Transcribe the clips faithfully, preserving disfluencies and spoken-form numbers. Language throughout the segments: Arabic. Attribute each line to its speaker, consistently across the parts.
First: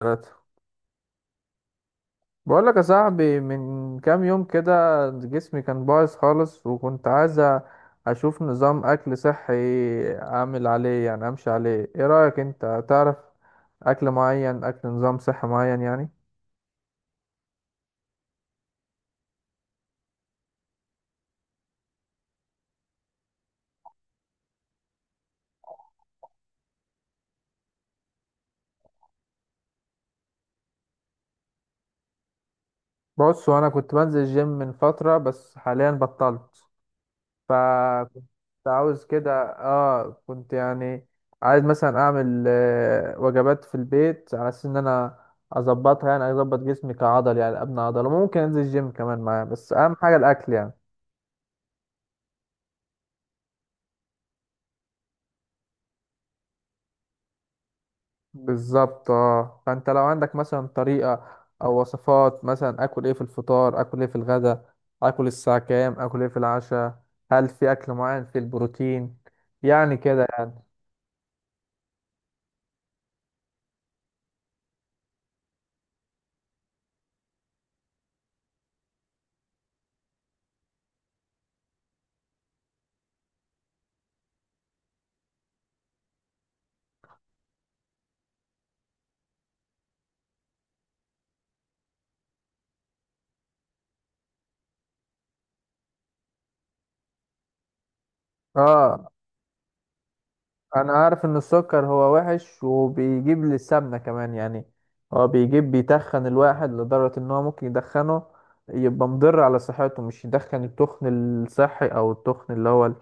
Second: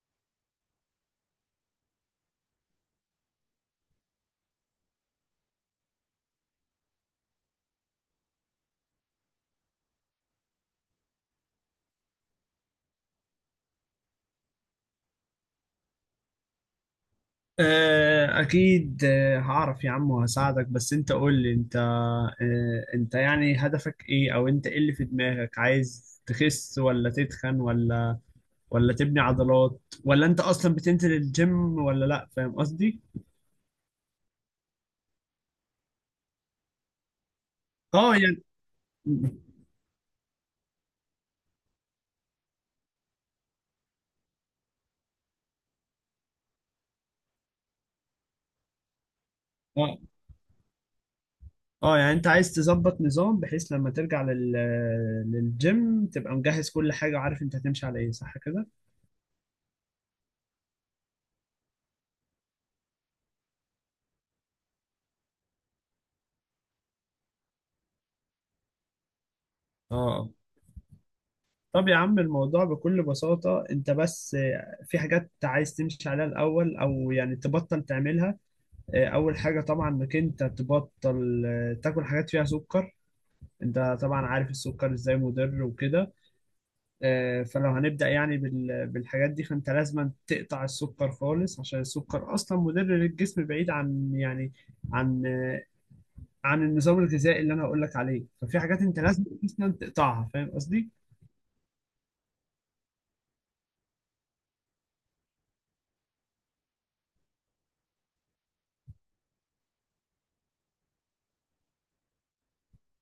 Speaker 1: ثلاثة. بقول لك يا صاحبي، من كام يوم كده جسمي كان بايظ خالص، وكنت عايز أ- اشوف نظام اكل صحي اعمل عليه، يعني امشي عليه. ايه رأيك، انت تعرف اكل معين، اكل نظام صحي معين يعني؟
Speaker 2: آه، أكيد آه، هعرف يا عم وهساعدك، بس أنت قول لي أنت، آه، أنت يعني هدفك إيه؟ أو أنت إيه اللي في دماغك؟ عايز تخس ولا تتخن ولا ولا تبني عضلات، ولا أنت أصلا بتنزل الجيم ولا لأ؟ فاهم قصدي؟
Speaker 1: بص، وانا كنت بنزل جيم من فترة بس حاليا بطلت،
Speaker 2: أه
Speaker 1: فكنت
Speaker 2: يعني
Speaker 1: عاوز كده. اه كنت يعني عايز مثلا اعمل آه، وجبات في البيت على اساس ان انا اظبطها، يعني اظبط جسمي كعضل، يعني ابني عضله. ممكن انزل الجيم كمان معاه، بس اهم
Speaker 2: أه
Speaker 1: حاجه الاكل يعني.
Speaker 2: أه يعني أنت عايز تظبط نظام بحيث لما ترجع لل... للجيم تبقى مجهز كل حاجة وعارف أنت هتمشي على إيه، صح كده؟
Speaker 1: بالظبط. اه، فانت لو عندك مثلا طريقه او وصفات، مثلا اكل ايه في الفطار، اكل ايه في الغداء، اكل الساعه كام، اكل ايه في العشاء، هل في اكل معين في البروتين، يعني كده
Speaker 2: أه.
Speaker 1: يعني.
Speaker 2: طب يا عم، الموضوع بكل بساطة، انت بس آه، في حاجات عايز تمشي عليها الأول، أو يعني تبطل تعملها. آه، أول حاجة طبعا إنك انت تبطل آه، تاكل حاجات فيها سكر. انت طبعا عارف السكر ازاي مضر وكده. آه، فلو هنبدأ يعني بال- بالحاجات دي، فانت لازم تقطع السكر خالص، عشان السكر أصلا مضر للجسم، بعيد عن يعني عن آه، عن النظام الغذائي اللي أنا هقولك عليه. ففي حاجات انت
Speaker 1: اه،
Speaker 2: لازم أصلا تقطعها، فاهم قصدي؟
Speaker 1: انا عارف ان السكر هو وحش وبيجيب للسمنة كمان يعني، هو بيجيب بيتخن الواحد لدرجة ان هو ممكن يدخنه، يبقى مضر على صحته. مش يدخن التخن الصحي او التخن اللي هو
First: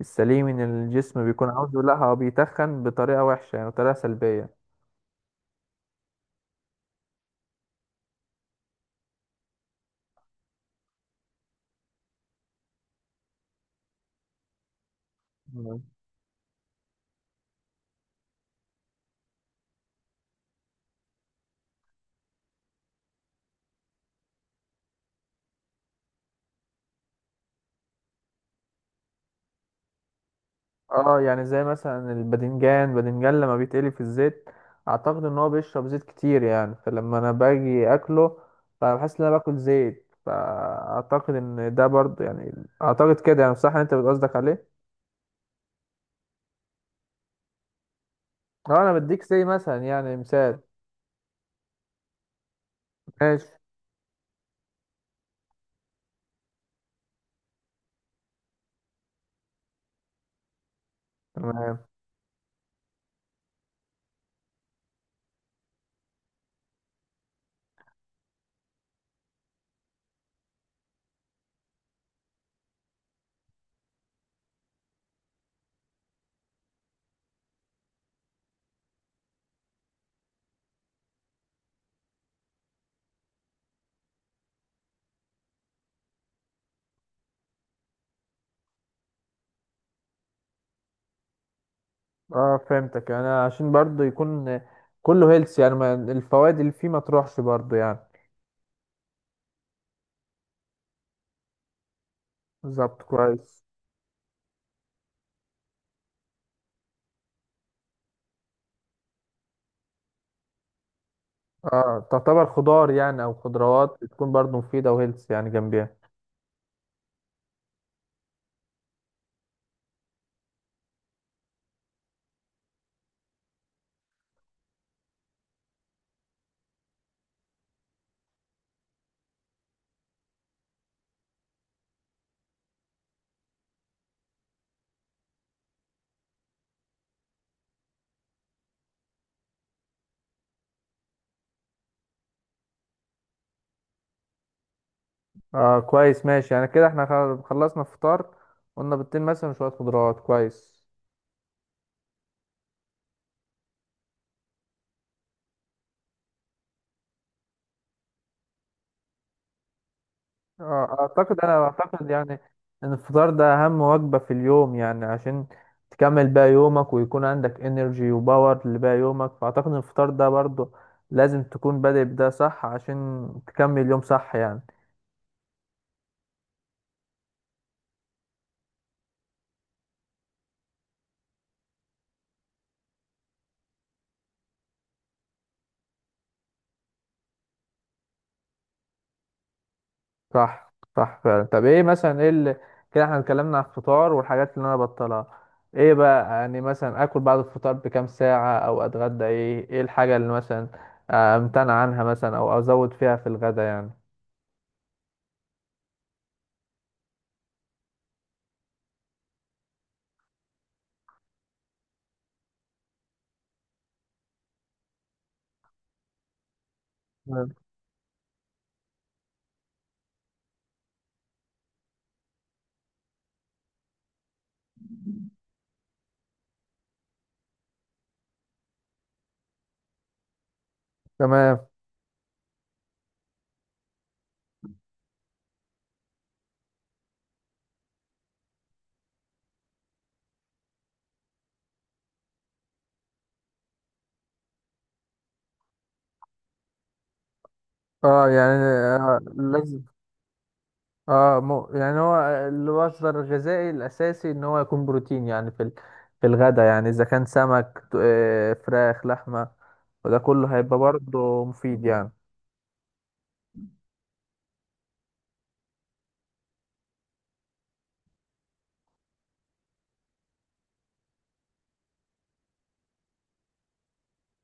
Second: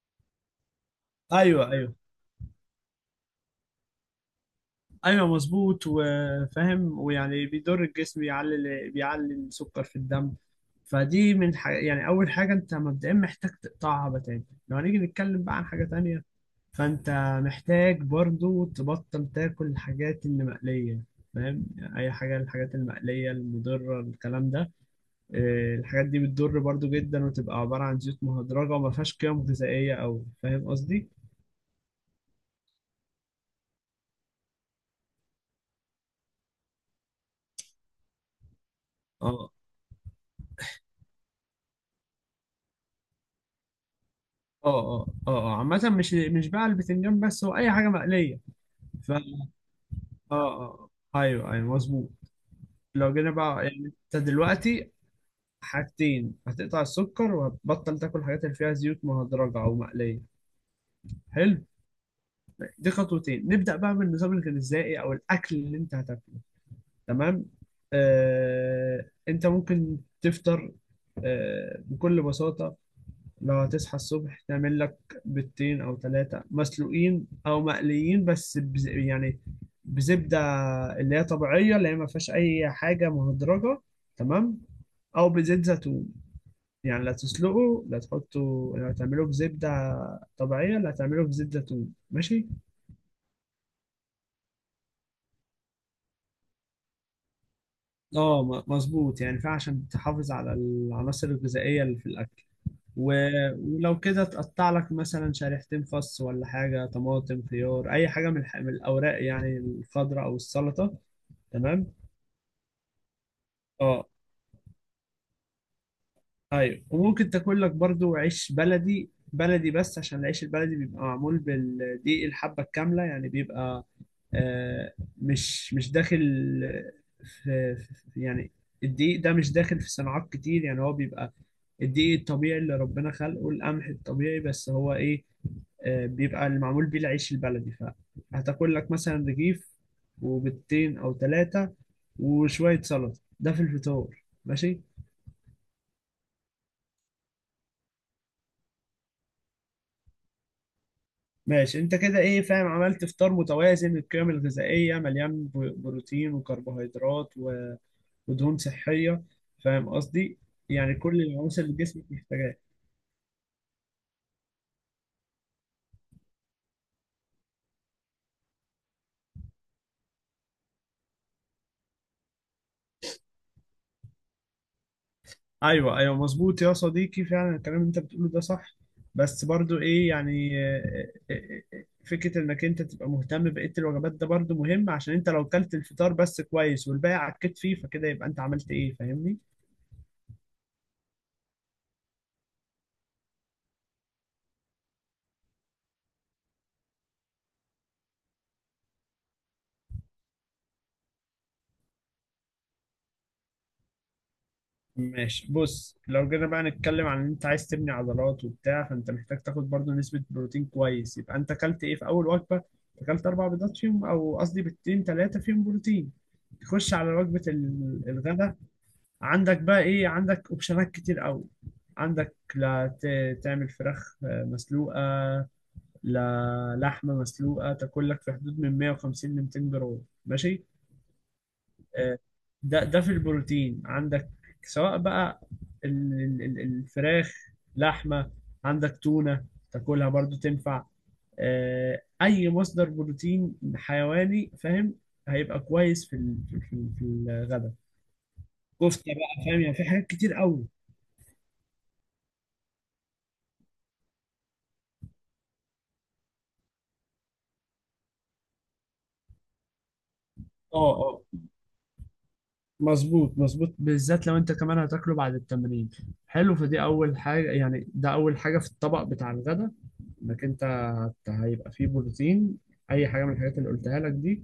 Speaker 1: السليم ان الجسم بيكون
Speaker 2: ايوه
Speaker 1: عاوزه، لا،
Speaker 2: ايوه
Speaker 1: هو بيتخن بطريقة وحشة يعني، بطريقة سلبية.
Speaker 2: ايوه مظبوط، وفاهم. ويعني بيضر الجسم، بيعلي بيعلي السكر في الدم. فدي من ح... يعني اول حاجه انت مبدئيا محتاج تقطعها بتاتا. لو هنيجي نتكلم بقى عن حاجه تانية، فانت محتاج برضو تبطل تاكل الحاجات اللي مقليه، فاهم؟ اي حاجه، الحاجات المقليه المضره الكلام ده. آه، الحاجات دي بتضر برضو جدا، وتبقى عباره عن زيوت مهدرجه وما فيهاش قيم غذائيه قوي، فاهم قصدي؟
Speaker 1: اه، يعني زي مثلا الباذنجان باذنجان لما بيتقلي في الزيت، اعتقد ان هو بيشرب زيت كتير يعني، فلما انا باجي اكله فبحس ان انا
Speaker 2: اه
Speaker 1: باكل زيت. فاعتقد ان ده برضه يعني، اعتقد كده يعني. صح، انت بتقصدك
Speaker 2: اه
Speaker 1: عليه.
Speaker 2: اه اه آه. عامة مش مش بقى البتنجان بس، هو أي حاجة مقلية.
Speaker 1: اه، انا
Speaker 2: ف
Speaker 1: بديك زي
Speaker 2: اه
Speaker 1: مثلا يعني مثال.
Speaker 2: اه اه. أيوه أيوه مظبوط. لو جينا
Speaker 1: ماشي.
Speaker 2: بقى يعني أنت دلوقتي حاجتين، هتقطع السكر وهتبطل تاكل الحاجات اللي فيها زيوت مهدرجة أو مقلية. حلو،
Speaker 1: تمام.
Speaker 2: دي خطوتين. نبدأ بقى بالنظام الغذائي أو الأكل اللي أنت هتاكله. تمام، آه أنت ممكن تفطر آه بكل بساطة، لو هتصحى الصبح تعمل لك بيضتين او ثلاثة مسلوقين او مقليين، بس بز... يعني بزبدة اللي هي طبيعية، اللي هي ما فيهاش اي حاجة مهدرجة، تمام؟ او بزيت زيتون، يعني لا تسلقه، لا تحطه، لا تعمله بزبدة طبيعية، لا تعمله بزيت زيتون، ماشي.
Speaker 1: اه فهمتك، انا عشان برضه يكون كله هيلث يعني، ما الفوائد اللي فيه ما تروحش برضه يعني.
Speaker 2: اه م- مظبوط، يعني فعشان تحافظ على العناصر الغذائية اللي في الاكل.
Speaker 1: بالظبط،
Speaker 2: و-
Speaker 1: كويس.
Speaker 2: ولو كده تقطع لك مثلا شريحتين خس ولا حاجة، طماطم، خيار، أي حاجة من الح- من الأوراق يعني الخضراء أو السلطة، تمام.
Speaker 1: اه، تعتبر خضار يعني او خضروات،
Speaker 2: اه
Speaker 1: بتكون برضه مفيدة وهيلث يعني جنبيها.
Speaker 2: أيوة. وممكن تاكل لك برضو عيش بلدي بلدي، بس عشان العيش البلدي بيبقى معمول بالدقيق الحبة الكاملة، يعني بيبقى آه مش مش داخل في في- يعني الدقيق ده مش داخل في صناعات كتير، يعني هو بيبقى الدقيق الطبيعي اللي ربنا خلقه، القمح الطبيعي، بس هو ايه، آه، بيبقى اللي معمول بيه العيش البلدي. فهتاكل لك مثلا رغيف وبيضتين او ثلاثة وشوية سلطة، ده في الفطار، ماشي.
Speaker 1: اه كويس، ماشي. يعني كده احنا خل- خلصنا فطار، قلنا بيضتين مثلا وشوية خضروات، كويس.
Speaker 2: ماشي انت كده ايه، فاهم، عملت فطار متوازن، القيم الغذائية مليان ب- بروتين وكربوهيدرات و- ودهون صحية، فاهم قصدي؟ يعني
Speaker 1: اه،
Speaker 2: كل
Speaker 1: اعتقد
Speaker 2: العناصر
Speaker 1: انا
Speaker 2: اللي جسمك
Speaker 1: اعتقد يعني
Speaker 2: محتاجها.
Speaker 1: ان الفطار ده اهم وجبة في اليوم، يعني عشان تكمل بقى يومك ويكون عندك انرجي وباور لباقي يومك. فاعتقد ان الفطار ده برضو لازم تكون بادئ بده صح، عشان تكمل يوم صح يعني.
Speaker 2: ايوه ايوه مظبوط يا صديقي، فعلا الكلام اللي انت بتقوله ده صح، بس برضو ايه يعني، آه، آه، آه، آه، فكره انك انت تبقى مهتم بقيه الوجبات ده برضو مهم، عشان انت لو كلت الفطار بس كويس والباقي عكيت فيه، فكده يبقى انت عملت ايه، فاهمني؟
Speaker 1: صح، صح، فعلا. طب ايه مثلا، ايه اللي، كده احنا اتكلمنا على الفطار والحاجات اللي انا بطلها، ايه بقى يعني مثلا اكل بعد الفطار بكام ساعة، او اتغدى ايه؟ ايه الحاجة اللي مثلا آه، امتنع عنها مثلا، او ازود فيها في الغدا يعني؟
Speaker 2: ماشي، بص، لو جينا بقى نتكلم عن ان انت عايز تبني عضلات وبتاع، فانت محتاج تاخد برضو نسبه بروتين كويس. يبقى انت كلت ايه في اول وجبه، اكلت اربع بيضات فيهم، او قصدي بيضتين ثلاثه فيهم بروتين. تخش على وجبه
Speaker 1: تمام.
Speaker 2: ال- الغداء، عندك بقى ايه، عندك اوبشنات كتير قوي. عندك لا ت- تعمل فراخ آه، مسلوقة، لا لحمة مسلوقة، تاكل لك في حدود من مية وخمسين ل 200 جرام، ماشي.
Speaker 1: تمام.
Speaker 2: آه، ده ده في البروتين عندك، سواء بقى ال- ال- ال- الفراخ، لحمة، عندك تونة تاكلها برضو تنفع، آه، اي مصدر بروتين حيواني، فاهم، هيبقى كويس في ال- في ال- في الغداء.
Speaker 1: اه يعني،
Speaker 2: كفتة
Speaker 1: آه
Speaker 2: بقى، فاهم، يعني
Speaker 1: لازم،
Speaker 2: في حاجات كتير قوي.
Speaker 1: اه، مو يعني، هو المصدر الغذائي الاساسي ان هو يكون بروتين يعني في ال- في الغداء يعني، اذا كان سمك، ت- آه، فراخ، لحمه، وده كله هيبقى
Speaker 2: اه اه
Speaker 1: برضه مفيد يعني.
Speaker 2: مظبوط مظبوط، بالذات لو انت كمان هتاكله بعد التمرين. حلو، فدي اول حاجة، يعني ده اول حاجة في الطبق بتاع الغدا، انك انت هت- هيبقى فيه بروتين، اي حاجة من الحاجات اللي قلتها لك دي.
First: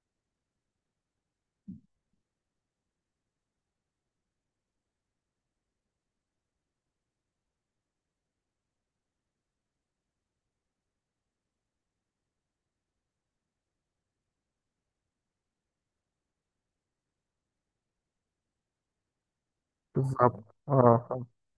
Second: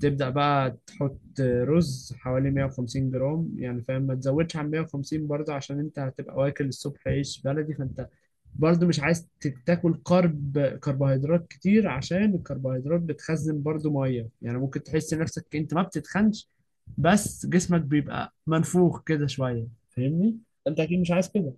Speaker 2: تبدأ بقى تحط رز حوالي مية وخمسين جرام، يعني فاهم ما تزودش عن مية وخمسين برضه، عشان انت هتبقى واكل الصبح عيش بلدي، فانت برضه مش عايز ت- تاكل كرب كربوهيدرات كتير، عشان الكربوهيدرات بتخزن برضه مية، يعني ممكن تحس نفسك انت ما بتتخنش، بس جسمك بيبقى منفوخ كده شوية، فاهمني؟
Speaker 1: بالظبط.
Speaker 2: انت اكيد مش
Speaker 1: اه،
Speaker 2: عايز كده.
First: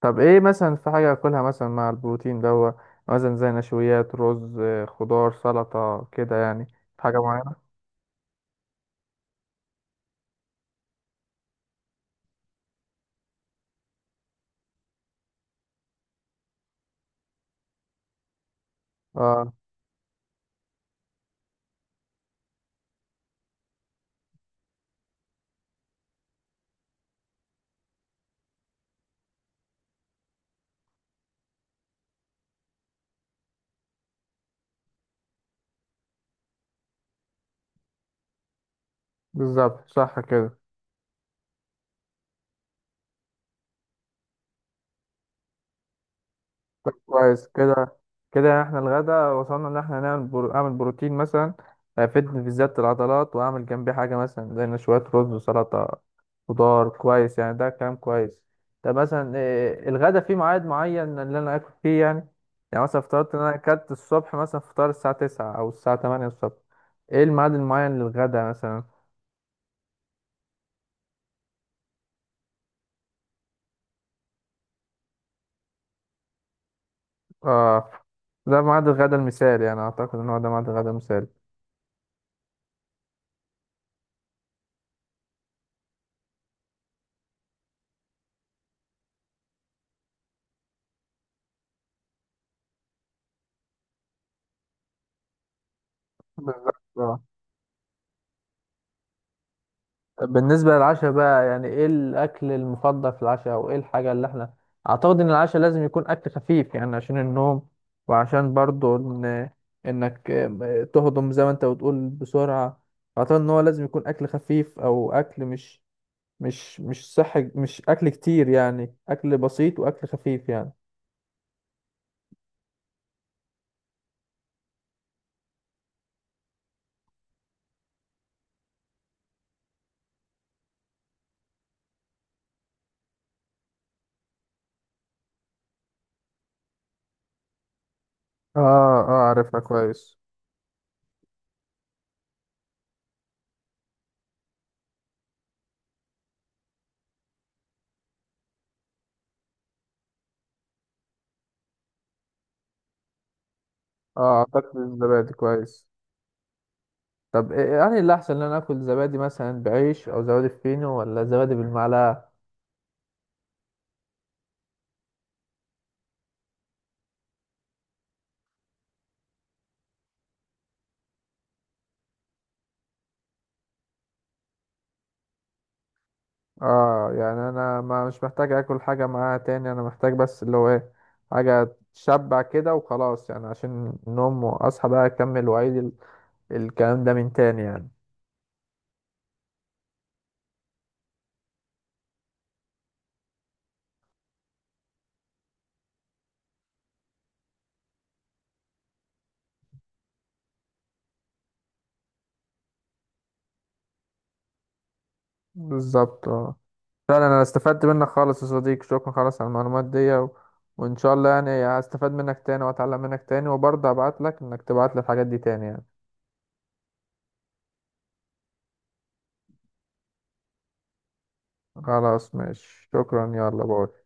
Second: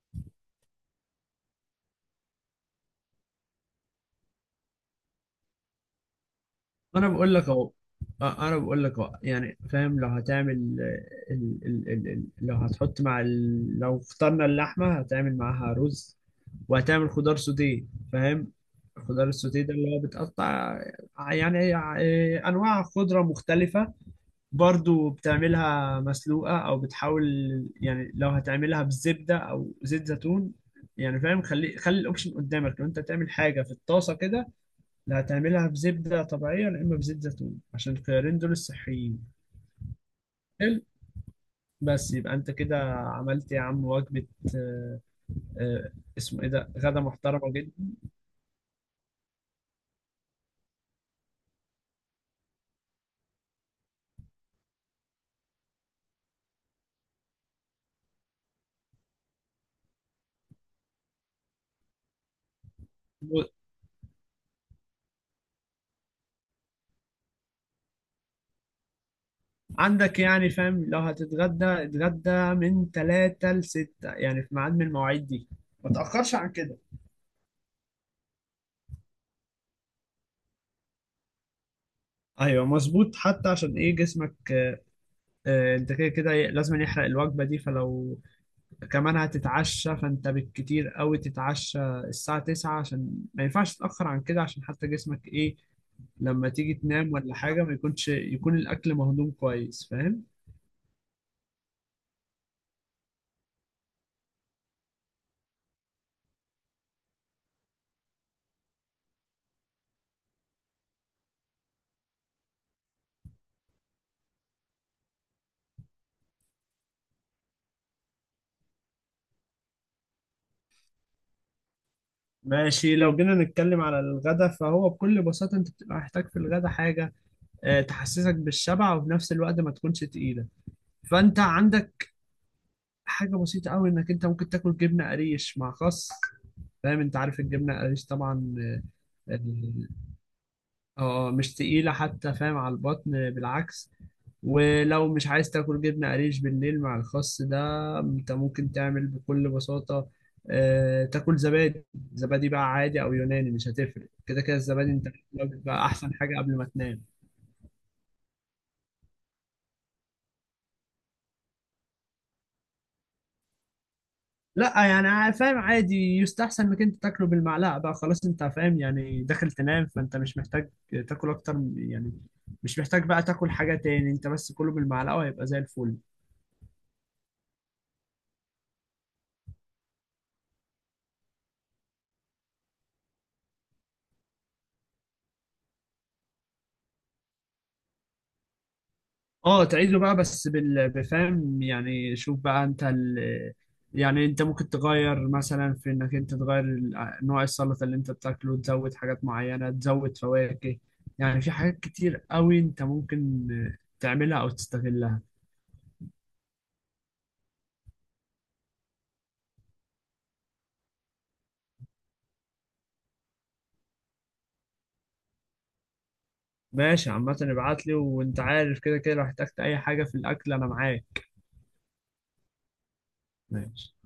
Speaker 1: طب ايه مثلا، في حاجة اكلها مثلا مع البروتين دوا، مثلا زي نشويات رز، آه، خضار، سلطة، كده يعني؟ في
Speaker 2: انا
Speaker 1: حاجة
Speaker 2: بقول لك اهو،
Speaker 1: معينة؟
Speaker 2: أه، انا بقول لك اهو، يعني فاهم، لو هتعمل آه، ال... ال... ال... ال... لو هتحط مع ال... لو فطرنا اللحمة، هتعمل معاها رز وهتعمل خضار سوتيه، فاهم؟ الخضار
Speaker 1: اه.
Speaker 2: السوتيه ده اللي هو بتقطع يعني آه، آه، انواع خضرة مختلفة، برضو بتعملها مسلوقة، أو بتحاول يعني لو هتعملها بالزبدة أو زيت زيتون، يعني فاهم، خلي خلي الأوبشن قدامك، لو أنت تعمل حاجة في الطاسة كده، لا هتعملها بزبدة طبيعية، يا إما بزيت زيتون، عشان الخيارين دول الصحيين.
Speaker 1: بالظبط، صح كده.
Speaker 2: حلو، بس يبقى أنت كده عملت يا عم وجبة، آه، آه، اسمه إيه ده،
Speaker 1: طب
Speaker 2: غدا
Speaker 1: كويس
Speaker 2: محترمة جدا.
Speaker 1: كده، كده يعني احنا الغدا وصلنا ان احنا نعمل برو... اعمل بروتين مثلا هيفيدني في زيادة العضلات، واعمل جنبي حاجة مثلا زي إن شوية رز وسلطة خضار، كويس يعني. ده كلام كويس. طب مثلا إيه الغدا، فيه ميعاد معين اللي انا اكل فيه يعني؟ يعني مثلا فطرت ان انا اكلت الصبح مثلا فطار الساعة تسعة او الساعة تمانية الصبح، ايه الميعاد المعين للغدا مثلا؟
Speaker 2: عندك يعني فاهم لو هتتغدى، اتغدى من ثلاثة ل ستة، يعني في ميعاد من المواعيد دي، ما تأخرش عن كده.
Speaker 1: اه، ده ميعاد الغدا المثالي يعني، اعتقد ان هو ده ميعاد الغدا المثالي.
Speaker 2: ايوه مظبوط، حتى عشان ايه، جسمك آه، انت كده كده لازم يحرق الوجبه دي. فلو كمان هتتعشى، فانت بالكتير قوي تتعشى الساعه تسعة، عشان ما ينفعش تتاخر عن كده، عشان حتى جسمك ايه، لما تيجي تنام
Speaker 1: بالظبط.
Speaker 2: ولا حاجه، ما يكونش، يكون الاكل مهضوم كويس، فاهم؟
Speaker 1: طب بالنسبة للعشاء بقى، يعني ايه الأكل المفضل في العشاء، أو ايه الحاجة اللي احنا، أعتقد إن العشاء لازم يكون أكل خفيف يعني عشان النوم، وعشان برضو إن إنك تهضم زي ما أنت بتقول بسرعة. أعتقد إن هو لازم يكون أكل خفيف، أو أكل مش مش مش صحي، مش أكل كتير يعني، أكل بسيط وأكل خفيف يعني.
Speaker 2: ماشي، لو جينا نتكلم على الغدا، فهو بكل بساطه انت بتبقى محتاج في الغدا حاجه آه، تحسسك بالشبع وفي نفس الوقت ما تكونش تقيله. فانت عندك حاجة بسيطة أوي، إنك أنت ممكن تاكل جبنة قريش مع خس، فاهم، أنت عارف الجبنة قريش طبعا.
Speaker 1: اه. اه،
Speaker 2: آه،
Speaker 1: عارفها كويس.
Speaker 2: آه، مش تقيلة حتى، فاهم، على البطن بالعكس. ولو مش عايز تاكل جبنة قريش بالليل مع الخس ده، انت ممكن تعمل بكل بساطة آه، تاكل زبادي، زبادي بقى عادي او يوناني، مش هتفرق،
Speaker 1: اه،
Speaker 2: كده كده
Speaker 1: اعتقد
Speaker 2: الزبادي انت
Speaker 1: الزبادي كويس.
Speaker 2: بقى احسن حاجة قبل ما تنام.
Speaker 1: طب إيه- يعني اللي أحسن إن أنا آكل زبادي مثلا بعيش، أو زبادي فينو، ولا زبادي بالمعلقة؟
Speaker 2: لا يعني ع- فاهم عادي، يستحسن انك انت تاكله بالمعلقه بقى خلاص، انت فاهم يعني داخل تنام، فانت مش محتاج تاكل اكتر من- يعني مش محتاج بقى تاكل حاجه تاني، انت بس كله بالمعلقه وهيبقى زي الفل.
Speaker 1: اه يعني، انا ما مش محتاج اكل حاجة معاها تاني، انا محتاج بس اللي هو ايه، حاجة تشبع كده وخلاص يعني، عشان النوم واصحى بقى اكمل واعيد ال- الكلام ده من تاني يعني.
Speaker 2: اه تعيده بقى، بس بال- بفهم يعني، شوف بقى انت ال... يعني انت ممكن تغير مثلا في انك انت تغير ال- نوع السلطه اللي انت بتاكله، تزود حاجات معينه، تزود فواكه، يعني في حاجات كتير قوي انت ممكن تعملها او تستغلها.
Speaker 1: بالظبط. اه، فعلا انا استفدت منك خالص يا صديقي، شكرا خالص على المعلومات دي و... وان شاء الله يعني هستفاد منك تاني واتعلم منك تاني، وبرضه ابعت لك انك تبعت لي الحاجات دي تاني يعني.
Speaker 2: ماشي، عامة ابعت لي، وانت عارف كده كده لو احتجت اي حاجة في الاكل انا معاك.
Speaker 1: خلاص، ماشي، شكرا، يلا
Speaker 2: ماشي.
Speaker 1: باي.